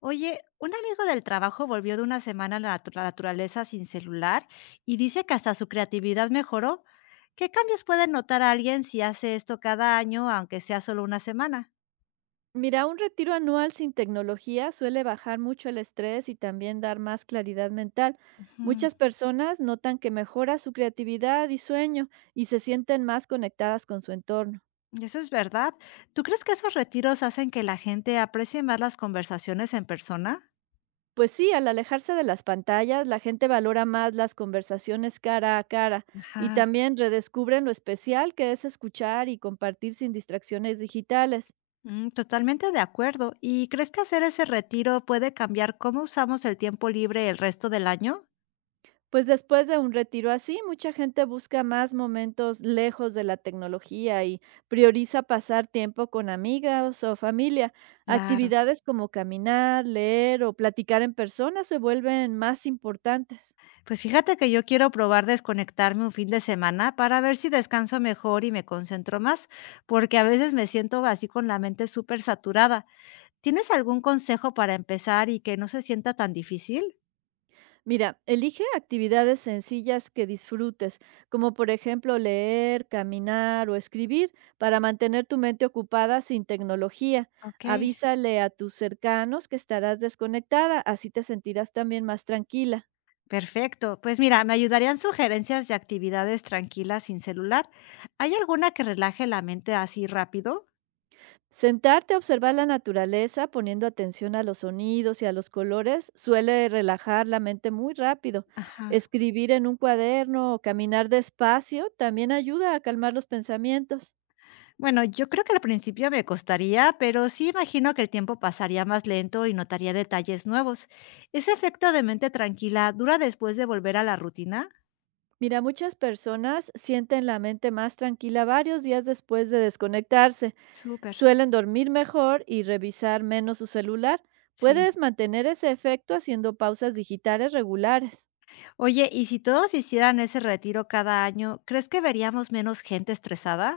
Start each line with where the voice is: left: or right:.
left: Oye, un amigo del trabajo volvió de una semana a la la naturaleza sin celular y dice que hasta su creatividad mejoró. ¿Qué cambios puede notar alguien si hace esto cada año, aunque sea solo una semana?
right: Mira, un retiro anual sin tecnología suele bajar mucho el estrés y también dar más claridad mental.
left: Ujú.
right: Muchas personas notan que mejora su creatividad y sueño y se sienten más conectadas con su entorno.
left: Eso es verdad. ¿Tú crees que esos retiros hacen que la gente aprecie más las conversaciones en persona?
right: Pues sí, al alejarse de las pantallas, la gente valora más las conversaciones cara a cara y
left: Ajá.
right: también redescubren lo especial que es escuchar y compartir sin distracciones digitales.
left: Mm, totalmente de acuerdo. ¿Y crees que hacer ese retiro puede cambiar cómo usamos el tiempo libre el resto del año?
right: Pues después de un retiro así, mucha gente busca más momentos lejos de la tecnología y prioriza pasar tiempo con amigas o familia.
left: Claro.
right: Actividades como caminar, leer o platicar en persona se vuelven más importantes.
left: Pues fíjate que yo quiero probar desconectarme un fin de semana para ver si descanso mejor y me concentro más, porque a veces me siento así con la mente súper saturada. ¿Tienes algún consejo para empezar y que no se sienta tan difícil?
right: Mira, elige actividades sencillas que disfrutes, como por ejemplo leer, caminar o escribir, para mantener tu mente ocupada sin tecnología.
left: Ok,
right: Avísale a tus cercanos que estarás desconectada, así te sentirás también más tranquila.
left: perfecto. Pues mira, me ayudarían sugerencias de actividades tranquilas sin celular. ¿Hay alguna que relaje la mente así rápido?
right: Sentarte a observar la naturaleza poniendo atención a los sonidos y a los colores suele relajar la mente muy rápido.
left: Ajá.
right: Escribir en un cuaderno o caminar despacio también ayuda a calmar los pensamientos.
left: Bueno, yo creo que al principio me costaría, pero sí imagino que el tiempo pasaría más lento y notaría detalles nuevos. ¿Ese efecto de mente tranquila dura después de volver a la rutina?
right: Mira, muchas personas sienten la mente más tranquila varios días después de desconectarse,
left: Súper,
right: suelen dormir mejor y revisar menos su celular.
left: sí.
right: Puedes mantener ese efecto haciendo pausas digitales regulares.
left: Oye, ¿y si todos hicieran ese retiro cada año, crees que veríamos menos gente estresada?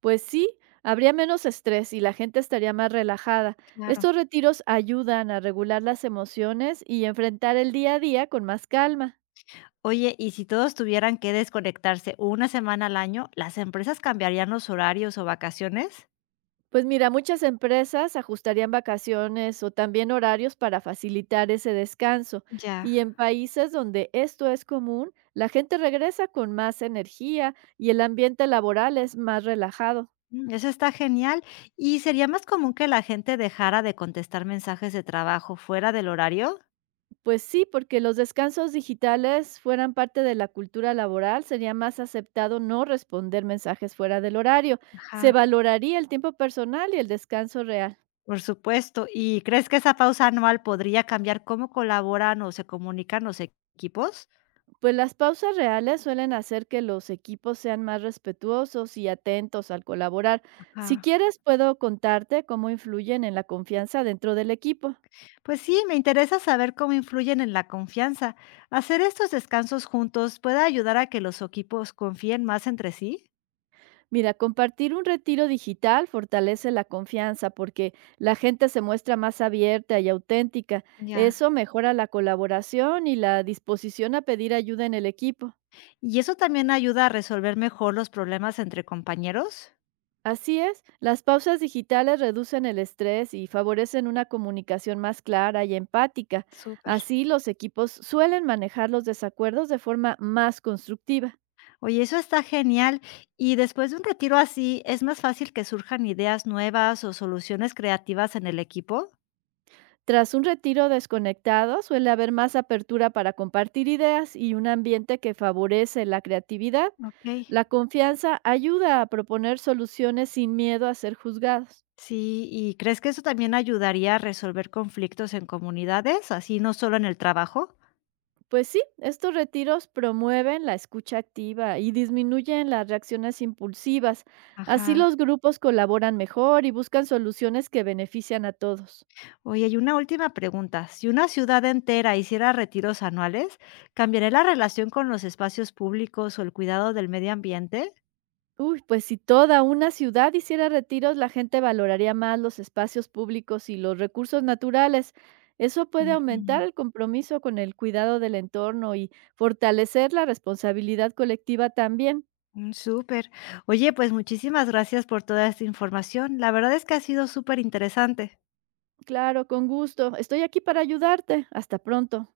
right: Pues sí, habría menos estrés y la gente estaría más relajada.
left: Claro.
right: Estos retiros ayudan a regular las emociones y enfrentar el día a día con más calma.
left: Oye, ¿y si todos tuvieran que desconectarse una semana al año, las empresas cambiarían los horarios o vacaciones?
right: Pues mira, muchas empresas ajustarían vacaciones o también horarios para facilitar ese descanso.
left: Ya.
right: Y en países donde esto es común, la gente regresa con más energía y el ambiente laboral es más relajado.
left: Mm, eso está genial. ¿Y sería más común que la gente dejara de contestar mensajes de trabajo fuera del horario?
right: Pues sí, porque los descansos digitales fueran parte de la cultura laboral, sería más aceptado no responder mensajes fuera del horario. Se
left: Ajá.
right: valoraría el tiempo personal y el descanso real.
left: Por supuesto. ¿Y crees que esa pausa anual podría cambiar cómo colaboran o se comunican los equipos?
right: Pues las pausas reales suelen hacer que los equipos sean más respetuosos y atentos al colaborar.
left: Ajá.
right: Si quieres, puedo contarte cómo influyen en la confianza dentro del equipo.
left: Pues sí, me interesa saber cómo influyen en la confianza. ¿Hacer estos descansos juntos puede ayudar a que los equipos confíen más entre sí?
right: Mira, compartir un retiro digital fortalece la confianza porque la gente se muestra más abierta y auténtica.
left: Ya.
right: Eso mejora la colaboración y la disposición a pedir ayuda en el equipo.
left: ¿Y eso también ayuda a resolver mejor los problemas entre compañeros?
right: Así es, las pausas digitales reducen el estrés y favorecen una comunicación más clara y empática.
left: Súper.
right: Así los equipos suelen manejar los desacuerdos de forma más constructiva.
left: Oye, eso está genial. Y después de un retiro así, ¿es más fácil que surjan ideas nuevas o soluciones creativas en el equipo?
right: Tras un retiro desconectado, suele haber más apertura para compartir ideas y un ambiente que favorece la creatividad.
left: Ok.
right: La confianza ayuda a proponer soluciones sin miedo a ser juzgados.
left: Sí, ¿y crees que eso también ayudaría a resolver conflictos en comunidades, así no solo en el trabajo?
right: Pues sí, estos retiros promueven la escucha activa y disminuyen las reacciones impulsivas. Así
left: Ajá.
right: los grupos colaboran mejor y buscan soluciones que benefician a todos.
left: Oye, y una última pregunta. Si una ciudad entera hiciera retiros anuales, ¿cambiaría la relación con los espacios públicos o el cuidado del medio ambiente?
right: Uy, pues si toda una ciudad hiciera retiros, la gente valoraría más los espacios públicos y los recursos naturales. Eso puede
left: Ujú.
right: aumentar el compromiso con el cuidado del entorno y fortalecer la responsabilidad colectiva también.
left: Mm, súper. Oye, pues muchísimas gracias por toda esta información. La verdad es que ha sido súper interesante.
right: Claro, con gusto. Estoy aquí para ayudarte. Hasta pronto.